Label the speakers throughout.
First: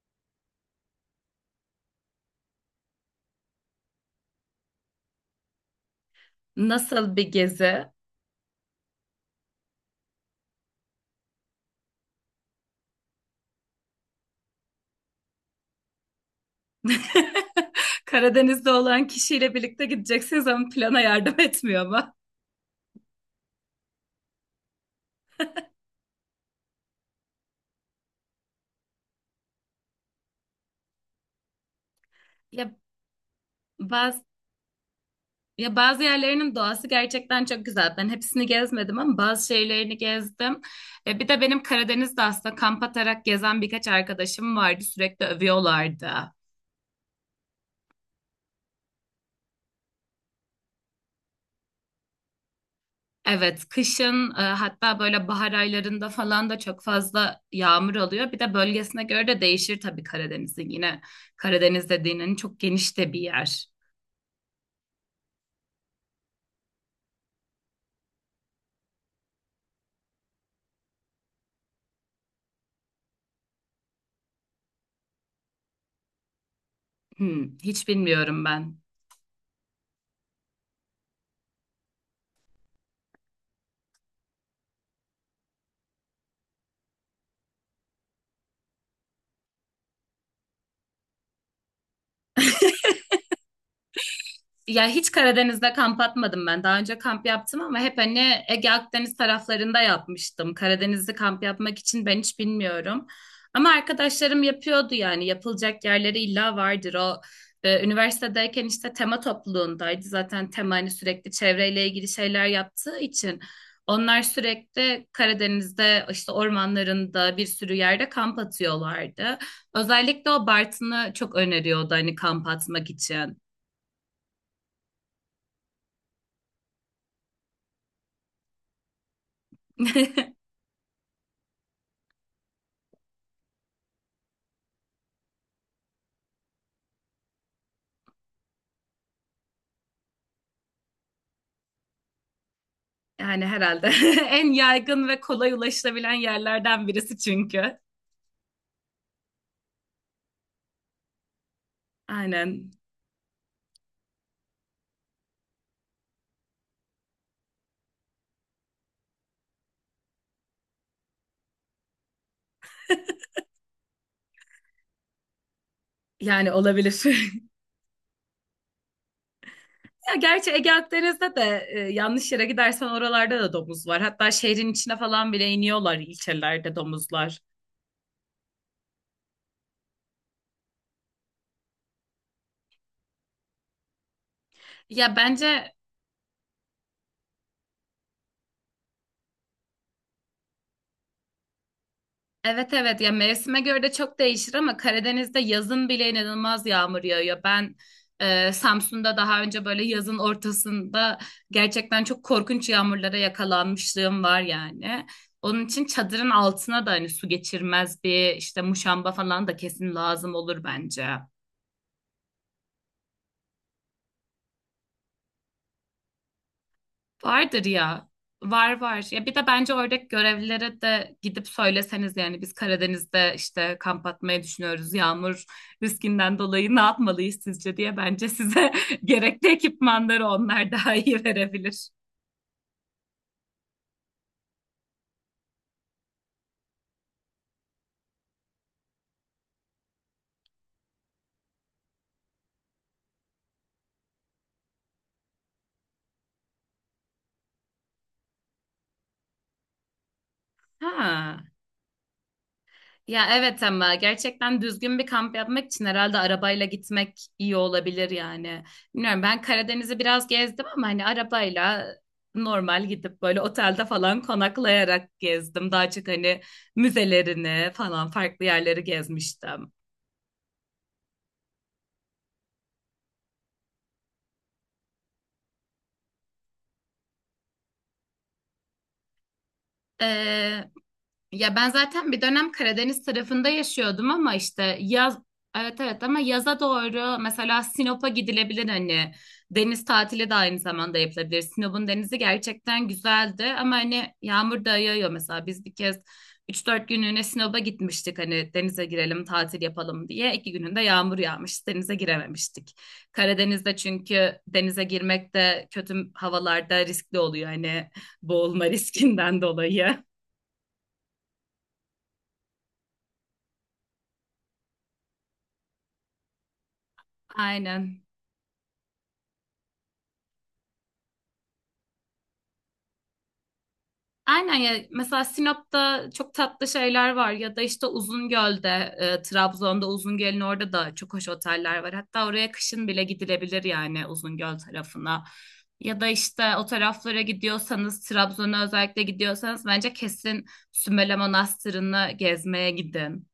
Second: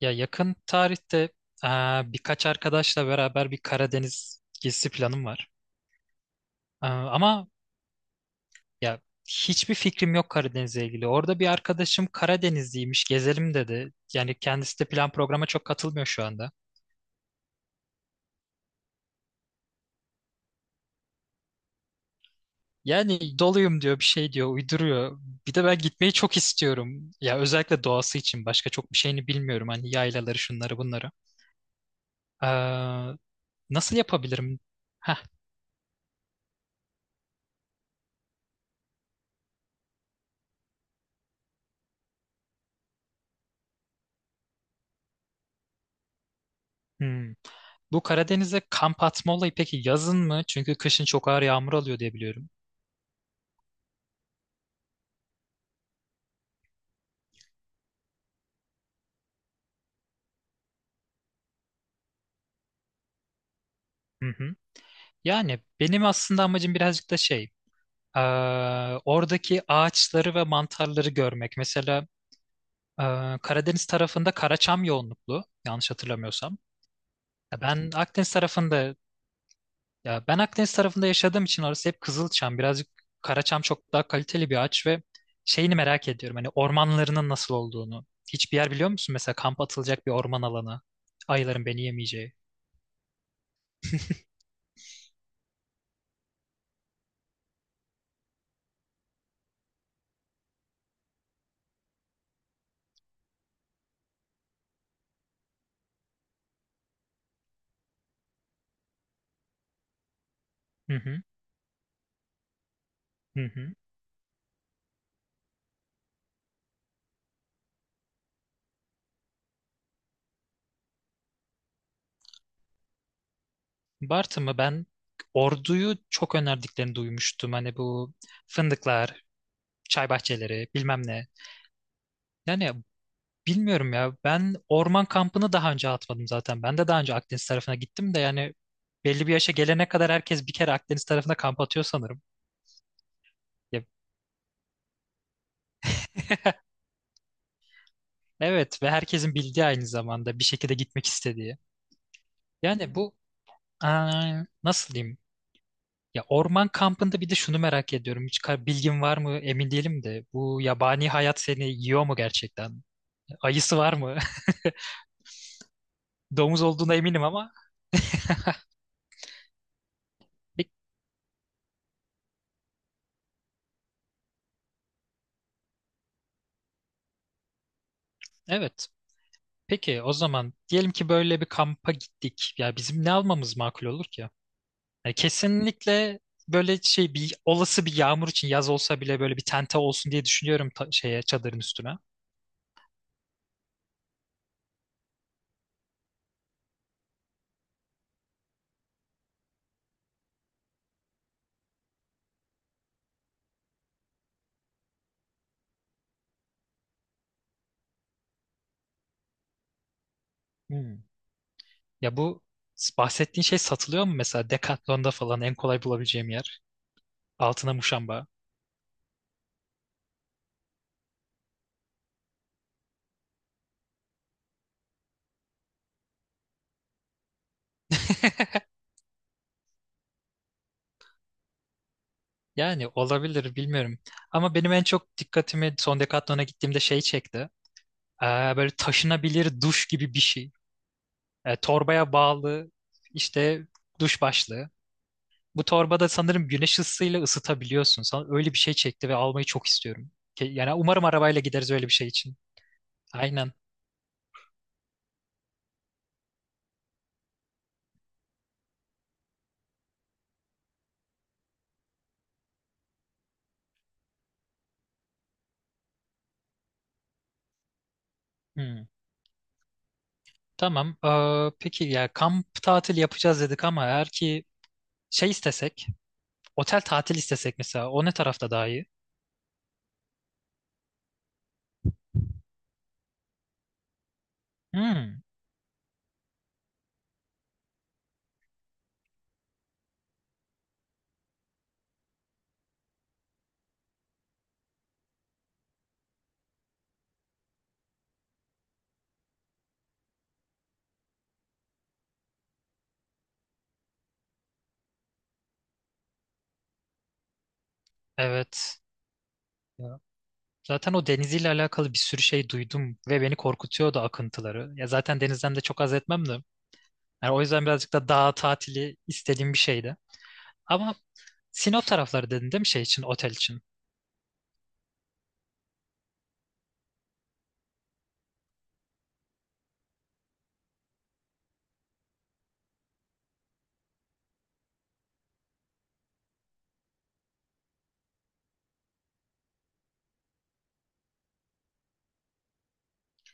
Speaker 1: Ya yakın tarihte birkaç arkadaşla beraber bir Karadeniz gezisi planım var. Eee,
Speaker 2: Nasıl bir
Speaker 1: ama
Speaker 2: gezi?
Speaker 1: ya hiçbir fikrim yok Karadeniz'le ilgili. Orada bir arkadaşım Karadenizliymiş, gezelim dedi. Yani kendisi de plan programa çok katılmıyor şu anda.
Speaker 2: Karadeniz'de olan kişiyle birlikte gideceksiniz ama plana yardım etmiyor mu?
Speaker 1: Yani doluyum diyor, bir şey diyor, uyduruyor. Bir de ben gitmeyi çok istiyorum. Ya özellikle doğası için başka çok bir şeyini bilmiyorum. Hani yaylaları, şunları, bunları.
Speaker 2: Ya
Speaker 1: Eee, Nasıl
Speaker 2: bazı
Speaker 1: yapabilirim? Heh,
Speaker 2: ya bazı yerlerinin doğası gerçekten çok güzel. Ben hepsini gezmedim ama bazı şeylerini gezdim. Bir de benim Karadeniz'de aslında kamp atarak gezen birkaç arkadaşım vardı. Sürekli övüyorlardı.
Speaker 1: hmm. Bu Karadeniz'e kamp atma olayı peki yazın mı? Çünkü kışın çok ağır yağmur alıyor diye biliyorum.
Speaker 2: Evet, kışın hatta böyle bahar aylarında falan da çok fazla yağmur oluyor. Bir de bölgesine göre de değişir tabii Karadeniz'in. Yine Karadeniz dediğinin çok geniş de bir yer.
Speaker 1: Hı hı. Yani benim aslında amacım birazcık da şey, oradaki ağaçları ve mantarları görmek. Mesela Karadeniz tarafında karaçam yoğunluklu, yanlış hatırlamıyorsam.
Speaker 2: Hmm,
Speaker 1: Ya
Speaker 2: hiç
Speaker 1: Ben Akdeniz
Speaker 2: bilmiyorum ben.
Speaker 1: tarafında Ya ben Akdeniz tarafında yaşadığım için orası hep Kızılçam. Birazcık Karaçam çok daha kaliteli bir ağaç ve şeyini merak ediyorum. Hani ormanlarının nasıl olduğunu. Hiçbir yer biliyor musun? Mesela kamp atılacak bir orman alanı. Ayıların beni yemeyeceği.
Speaker 2: Ya hiç Karadeniz'de kamp atmadım ben. Daha önce kamp yaptım ama hep hani Ege Akdeniz taraflarında yapmıştım. Karadeniz'de kamp yapmak için ben hiç bilmiyorum. Ama arkadaşlarım yapıyordu yani yapılacak yerleri illa vardır. O üniversitedeyken işte tema topluluğundaydı. Zaten tema hani
Speaker 1: Hı hı,
Speaker 2: sürekli çevreyle ilgili şeyler yaptığı için
Speaker 1: hı hı.
Speaker 2: onlar sürekli Karadeniz'de işte ormanlarında bir sürü yerde kamp atıyorlardı. Özellikle o Bartın'ı çok öneriyordu hani kamp atmak için.
Speaker 1: Bartın mı? Ben Ordu'yu çok önerdiklerini duymuştum. Hani bu fındıklar, çay bahçeleri, bilmem ne. Yani Bilmiyorum ya. Ben orman kampını daha önce atmadım zaten. Ben de daha önce Akdeniz tarafına gittim de yani belli bir yaşa gelene kadar herkes bir kere Akdeniz tarafına kamp atıyor sanırım.
Speaker 2: Yani
Speaker 1: Ya,
Speaker 2: herhalde en yaygın ve kolay ulaşılabilen yerlerden birisi çünkü.
Speaker 1: evet ve herkesin bildiği aynı zamanda bir şekilde gitmek istediği.
Speaker 2: Aynen.
Speaker 1: Yani bu aa, nasıl diyeyim? Ya orman kampında bir de şunu merak ediyorum. Bilgin var mı emin değilim de. Bu yabani hayat seni yiyor mu gerçekten? Ayısı var mı?
Speaker 2: Yani
Speaker 1: Domuz
Speaker 2: olabilir.
Speaker 1: olduğuna eminim ama.
Speaker 2: Ya gerçi Ege
Speaker 1: Pek-
Speaker 2: Akdeniz'de de yanlış yere gidersen oralarda da domuz var. Hatta şehrin içine falan bile iniyorlar ilçelerde domuzlar.
Speaker 1: Evet. Peki o zaman diyelim ki böyle bir kampa gittik. Ya bizim ne almamız makul olur ki?
Speaker 2: Ya
Speaker 1: Ya
Speaker 2: bence
Speaker 1: kesinlikle böyle şey bir olası bir yağmur için yaz olsa bile böyle bir tente olsun diye düşünüyorum şeye çadırın üstüne.
Speaker 2: evet evet ya mevsime göre de çok değişir ama Karadeniz'de yazın bile inanılmaz yağmur yağıyor. Ben Samsun'da daha önce böyle yazın ortasında gerçekten çok korkunç yağmurlara yakalanmışlığım var yani. Onun için çadırın altına da hani su geçirmez bir işte muşamba falan da kesin lazım olur
Speaker 1: Hmm.
Speaker 2: bence.
Speaker 1: Ya bu bahsettiğin şey satılıyor mu mesela Decathlon'da falan en kolay bulabileceğim yer?
Speaker 2: Vardır
Speaker 1: Altına
Speaker 2: ya.
Speaker 1: muşamba.
Speaker 2: Var var. Ya bir de bence oradaki görevlilere de gidip söyleseniz yani biz Karadeniz'de işte kamp atmayı düşünüyoruz. Yağmur riskinden dolayı ne yapmalıyız sizce diye bence size gerekli ekipmanları onlar daha iyi verebilir.
Speaker 1: Yani olabilir bilmiyorum. Ama benim en çok dikkatimi son Decathlon'a gittiğimde şey çekti. Ee, Böyle taşınabilir duş gibi bir şey. Torbaya bağlı işte duş başlığı. Bu torbada sanırım güneş ısısıyla ısıtabiliyorsun. Sana öyle bir şey çekti ve almayı çok istiyorum. Yani umarım arabayla
Speaker 2: Ha.
Speaker 1: gideriz öyle bir şey için.
Speaker 2: Ya
Speaker 1: Aynen.
Speaker 2: evet ama gerçekten düzgün bir kamp yapmak için herhalde arabayla gitmek iyi olabilir yani. Bilmiyorum ben Karadeniz'i biraz gezdim ama hani arabayla normal gidip böyle otelde falan konaklayarak gezdim. Daha çok hani müzelerini falan farklı yerleri
Speaker 1: Hmm.
Speaker 2: gezmiştim.
Speaker 1: Tamam. Peki ya kamp tatil yapacağız dedik ama eğer ki şey istesek, otel tatil istesek mesela o ne tarafta daha iyi?
Speaker 2: Ee, Ya ben zaten bir dönem Karadeniz tarafında yaşıyordum ama işte yaz
Speaker 1: Hmm,
Speaker 2: evet evet ama yaza doğru mesela Sinop'a gidilebilir hani deniz tatili de aynı zamanda yapılabilir. Sinop'un denizi gerçekten güzeldi ama hani yağmur da yağıyor mesela biz bir kez üç dört günlüğüne Sinop'a gitmiştik hani denize girelim tatil yapalım diye. İki gününde yağmur yağmış denize girememiştik. Karadeniz'de çünkü denize girmek de kötü havalarda riskli oluyor hani boğulma
Speaker 1: evet.
Speaker 2: riskinden dolayı.
Speaker 1: Zaten o deniziyle alakalı bir sürü şey duydum ve beni korkutuyordu akıntıları. Ya zaten denizden de çok haz etmem de. Yani o yüzden birazcık
Speaker 2: Aynen.
Speaker 1: da dağ tatili istediğim bir şeydi. Ama Sinop tarafları dedin değil mi şey için, otel için?
Speaker 2: Aynen ya mesela Sinop'ta çok tatlı şeyler var ya da işte Uzungöl'de Trabzon'da Uzungöl'ün orada da çok hoş oteller var. Hatta oraya kışın bile gidilebilir yani Uzungöl tarafına. Ya da işte o taraflara gidiyorsanız Trabzon'a özellikle gidiyorsanız bence kesin Sümele Manastırı'nı gezmeye gidin.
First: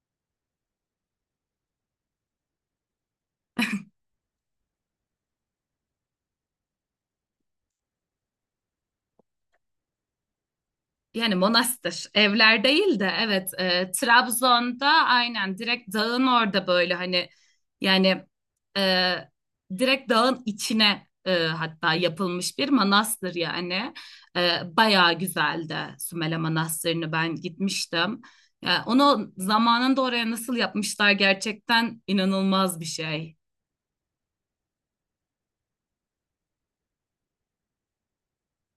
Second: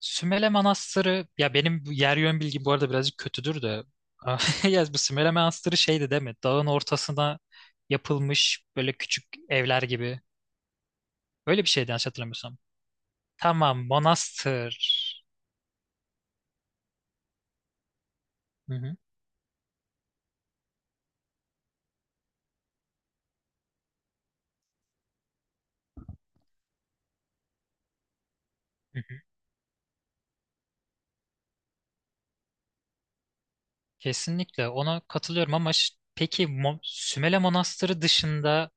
Speaker 1: Sümele Manastırı, ya benim bu yer yön bilgim bu arada birazcık kötüdür de. Ya bu Sümele Manastırı şeydi değil mi? Dağın ortasına yapılmış böyle küçük evler gibi.
Speaker 2: Yani
Speaker 1: Öyle bir şeydi
Speaker 2: monastır,
Speaker 1: yanlış hatırlamıyorsam.
Speaker 2: evler değil de evet
Speaker 1: Tamam, manastır.
Speaker 2: Trabzon'da aynen direkt dağın orada böyle hani yani
Speaker 1: Hı hı.
Speaker 2: e, direkt dağın içine hatta yapılmış bir manastır yani. Bayağı güzeldi Sümele Manastırı'nı ben gitmiştim. Ya onu zamanında oraya nasıl yapmışlar gerçekten inanılmaz bir şey.
Speaker 1: Kesinlikle ona katılıyorum ama peki Sümele Manastırı dışında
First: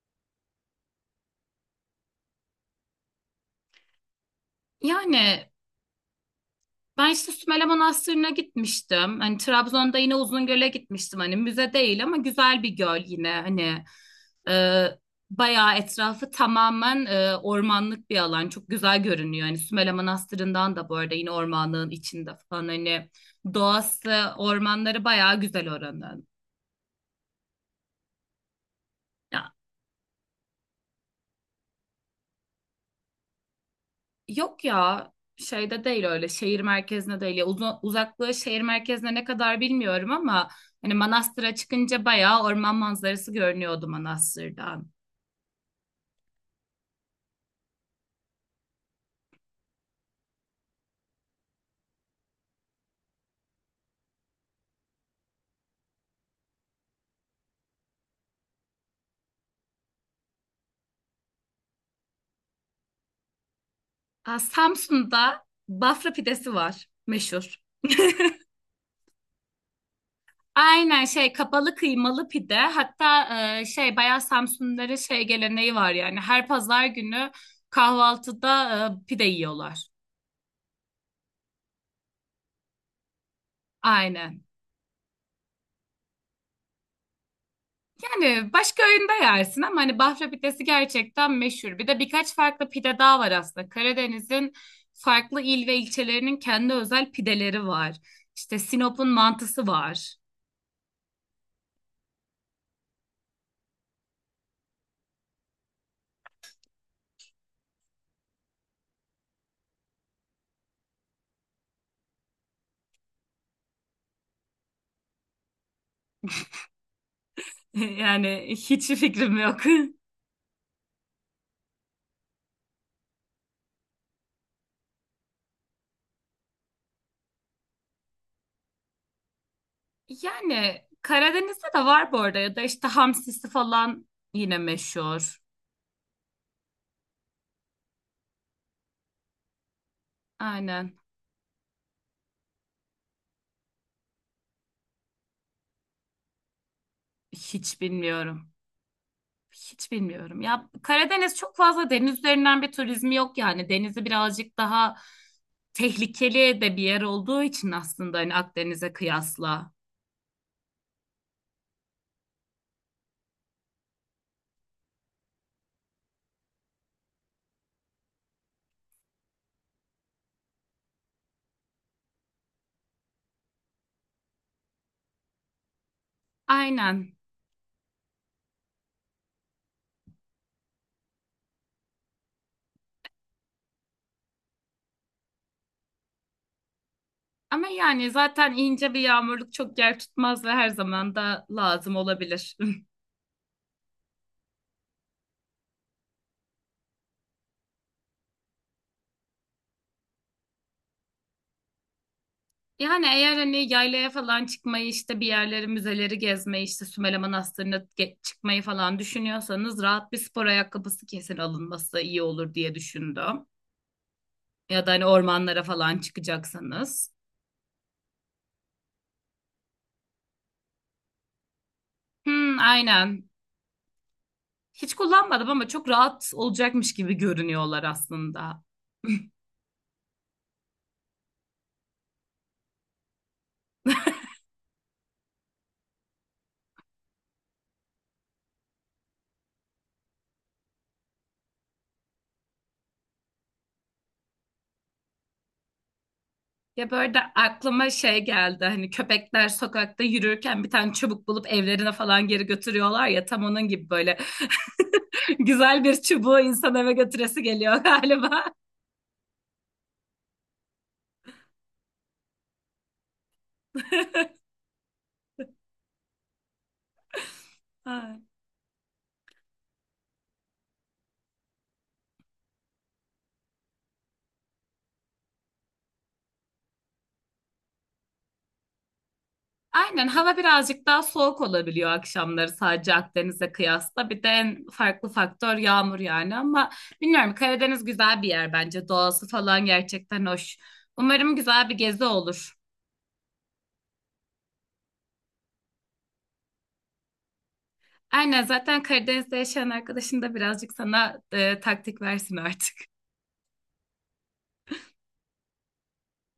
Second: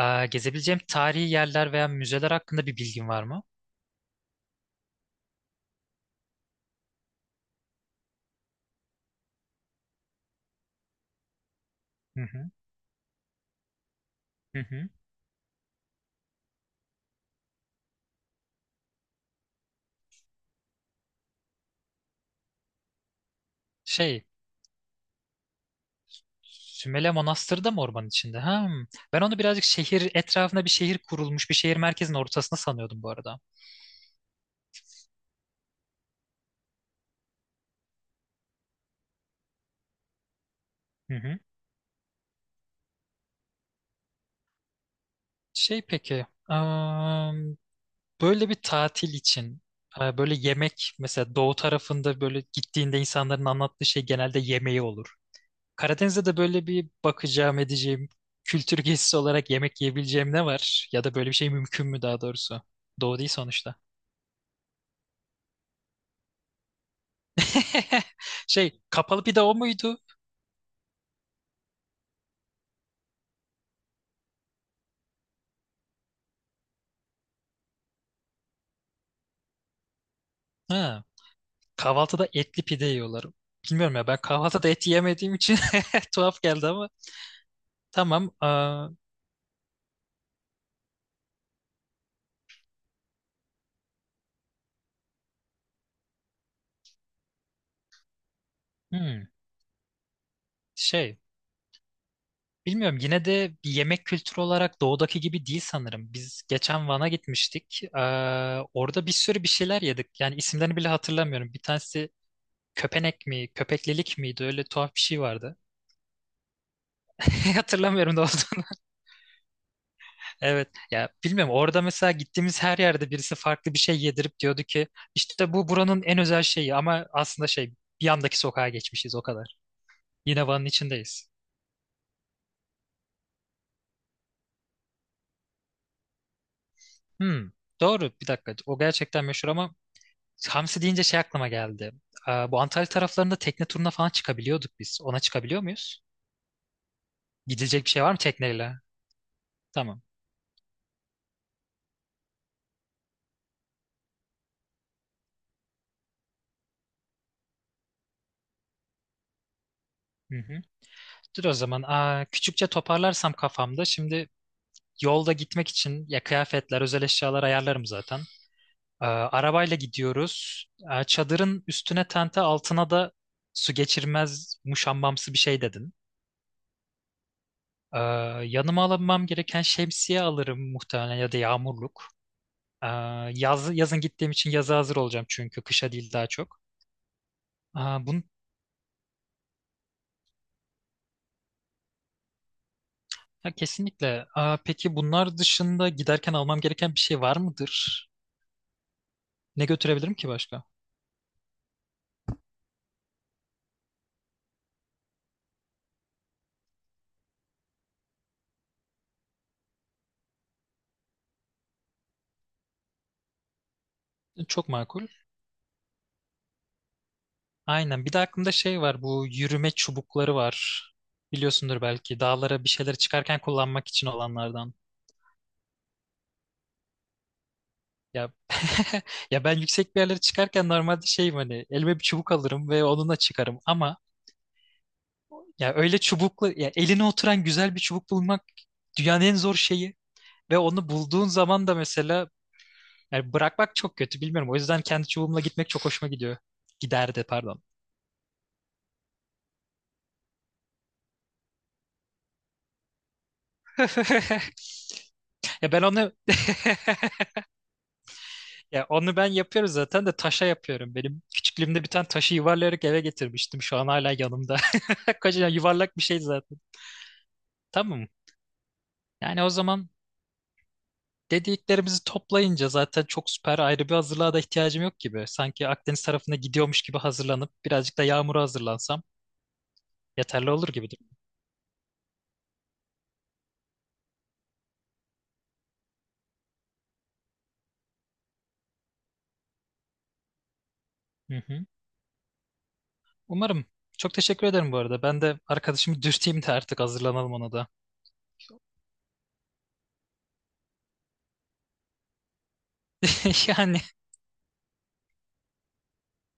Speaker 1: gezebileceğim tarihi yerler veya müzeler hakkında bir bilgin var mı?
Speaker 2: Yani ben işte Sümele Manastırı'na gitmiştim. Hani Trabzon'da yine Uzungöl'e gitmiştim. Hani müze değil ama
Speaker 1: Hı hı,
Speaker 2: güzel bir göl yine. Hani e,
Speaker 1: hı hı.
Speaker 2: bayağı etrafı tamamen ormanlık bir alan. Çok güzel görünüyor. Hani Sümele Manastırı'ndan da bu arada yine ormanlığın içinde falan. Hani doğası,
Speaker 1: Şey,
Speaker 2: ormanları bayağı güzel oranın.
Speaker 1: Sümele Manastırı da mı ormanın içinde? Ha, hmm. Ben onu
Speaker 2: Ya
Speaker 1: birazcık şehir etrafında bir şehir kurulmuş, bir şehir merkezinin ortasında sanıyordum bu arada.
Speaker 2: yok ya şeyde değil öyle şehir merkezine değil ya uzaklığı şehir merkezine ne kadar bilmiyorum ama hani
Speaker 1: Hı hı.
Speaker 2: Manastır'a çıkınca bayağı orman manzarası görünüyordu Manastır'dan.
Speaker 1: Peki, böyle bir tatil için böyle yemek mesela doğu tarafında böyle gittiğinde insanların anlattığı şey genelde yemeği olur. Karadeniz'de de böyle bir bakacağım edeceğim kültür gezisi olarak yemek yiyebileceğim ne var? Ya da böyle bir şey mümkün mü daha doğrusu? Doğu değil sonuçta.
Speaker 2: Aa, Samsun'da Bafra pidesi var meşhur.
Speaker 1: Şey kapalı pide o muydu?
Speaker 2: Aynen şey kapalı kıymalı pide hatta şey bayağı Samsunluların şey geleneği var yani her pazar günü kahvaltıda pide yiyorlar.
Speaker 1: Ha, kahvaltıda etli pide yiyorlar. Bilmiyorum ya ben
Speaker 2: Aynen.
Speaker 1: kahvaltıda et yemediğim için tuhaf geldi ama tamam.
Speaker 2: Yani başka
Speaker 1: Aa,
Speaker 2: öğünde yersin ama hani Bafra pidesi gerçekten meşhur. Bir de birkaç farklı pide daha var aslında. Karadeniz'in farklı il ve ilçelerinin kendi özel pideleri var. İşte Sinop'un
Speaker 1: hmm,
Speaker 2: mantısı var.
Speaker 1: şey bilmiyorum yine de bir yemek kültürü olarak doğudaki gibi değil sanırım. Biz geçen Van'a gitmiştik. Aa, orada bir sürü bir şeyler yedik. Yani isimlerini bile hatırlamıyorum. Bir tanesi köpenek mi, köpeklilik miydi? Öyle tuhaf bir şey vardı. Hatırlamıyorum da
Speaker 2: Yani
Speaker 1: olduğunu.
Speaker 2: hiç fikrim yok.
Speaker 1: Evet. Ya bilmiyorum orada mesela gittiğimiz her yerde birisi farklı bir şey yedirip diyordu ki işte bu buranın en özel şeyi ama aslında şey bir yandaki sokağa geçmişiz o kadar. Yine Van'ın
Speaker 2: Yani
Speaker 1: içindeyiz.
Speaker 2: Karadeniz'de de var bu arada ya da işte hamsisi falan yine meşhur.
Speaker 1: Hmm, doğru bir dakika. O gerçekten meşhur ama hamsi
Speaker 2: Aynen.
Speaker 1: deyince şey aklıma geldi. Aa, bu Antalya taraflarında tekne turuna falan çıkabiliyorduk biz. Ona çıkabiliyor muyuz?
Speaker 2: Hiç
Speaker 1: Gidilecek bir şey var mı
Speaker 2: bilmiyorum.
Speaker 1: tekneyle?
Speaker 2: Hiç
Speaker 1: Tamam.
Speaker 2: bilmiyorum. Ya Karadeniz çok fazla deniz üzerinden bir turizmi yok yani. Denizi birazcık daha tehlikeli de bir yer olduğu için aslında hani Akdeniz'e kıyasla.
Speaker 1: Hı hı. Dur o zaman. Aa, küçükçe toparlarsam kafamda. Şimdi yolda gitmek için ya kıyafetler, özel eşyalar ayarlarım zaten. Arabayla gidiyoruz. Çadırın üstüne tente altına da su geçirmez muşambamsı bir şey dedin.
Speaker 2: Aynen.
Speaker 1: Ee, Yanıma almam gereken şemsiye alırım muhtemelen ya da yağmurluk. Ee, Yazın gittiğim için yaza hazır olacağım çünkü kışa değil daha çok.
Speaker 2: Ama
Speaker 1: Aa,
Speaker 2: yani
Speaker 1: bun,
Speaker 2: zaten ince bir yağmurluk çok yer tutmaz ve her zaman da lazım olabilir.
Speaker 1: Ya kesinlikle. Aa, peki bunlar dışında giderken almam gereken bir şey var mıdır? Ne götürebilirim ki başka?
Speaker 2: Yani eğer hani yaylaya falan çıkmayı işte bir yerleri müzeleri gezmeyi işte Sümele Manastırı'na çıkmayı falan düşünüyorsanız rahat bir spor ayakkabısı kesin alınması iyi olur diye düşündüm.
Speaker 1: Çok
Speaker 2: Ya da hani
Speaker 1: makul.
Speaker 2: ormanlara falan çıkacaksanız.
Speaker 1: Aynen. Bir de aklımda şey var. Bu yürüme çubukları var. Biliyorsundur belki.
Speaker 2: Hmm,
Speaker 1: Dağlara bir şeyler
Speaker 2: aynen.
Speaker 1: çıkarken kullanmak için olanlardan.
Speaker 2: Hiç kullanmadım ama çok rahat olacakmış gibi görünüyorlar
Speaker 1: Ya
Speaker 2: aslında.
Speaker 1: ya ben yüksek bir yerlere çıkarken normalde şeyim hani elime bir çubuk alırım ve onunla çıkarım ama ya öyle çubuklu ya eline oturan güzel bir çubuk bulmak dünyanın en zor şeyi ve onu bulduğun zaman da mesela yani bırakmak çok kötü bilmiyorum. O yüzden kendi çubuğumla gitmek çok hoşuma gidiyor.
Speaker 2: Ya böyle
Speaker 1: Giderdi pardon.
Speaker 2: aklıma şey geldi hani köpekler sokakta yürürken bir tane çubuk bulup evlerine falan geri götürüyorlar ya tam onun gibi böyle
Speaker 1: Ya ben
Speaker 2: güzel bir
Speaker 1: onu
Speaker 2: çubuğu insan eve götüresi geliyor galiba.
Speaker 1: Ya onu ben yapıyorum zaten de taşa yapıyorum. Benim küçüklüğümde bir tane taşı yuvarlayarak eve getirmiştim. Şu an hala yanımda. Kocaman yuvarlak bir şey zaten. Tamam.
Speaker 2: Ay.
Speaker 1: Yani o zaman dediklerimizi toplayınca zaten çok süper ayrı bir hazırlığa da ihtiyacım yok gibi. Sanki Akdeniz tarafına gidiyormuş gibi hazırlanıp birazcık da yağmura hazırlansam
Speaker 2: Aynen hava
Speaker 1: yeterli olur
Speaker 2: birazcık
Speaker 1: gibidir.
Speaker 2: daha soğuk olabiliyor akşamları sadece Akdeniz'e kıyasla. Bir de en farklı faktör yağmur yani ama bilmiyorum Karadeniz güzel bir yer bence. Doğası falan gerçekten hoş. Umarım
Speaker 1: Hı hı.
Speaker 2: güzel bir gezi olur.
Speaker 1: Umarım. Çok teşekkür ederim bu arada. Ben de arkadaşımı dürteyim de artık hazırlanalım ona da.
Speaker 2: Aynen zaten Karadeniz'de yaşayan arkadaşın da birazcık sana taktik versin artık.
Speaker 1: Yani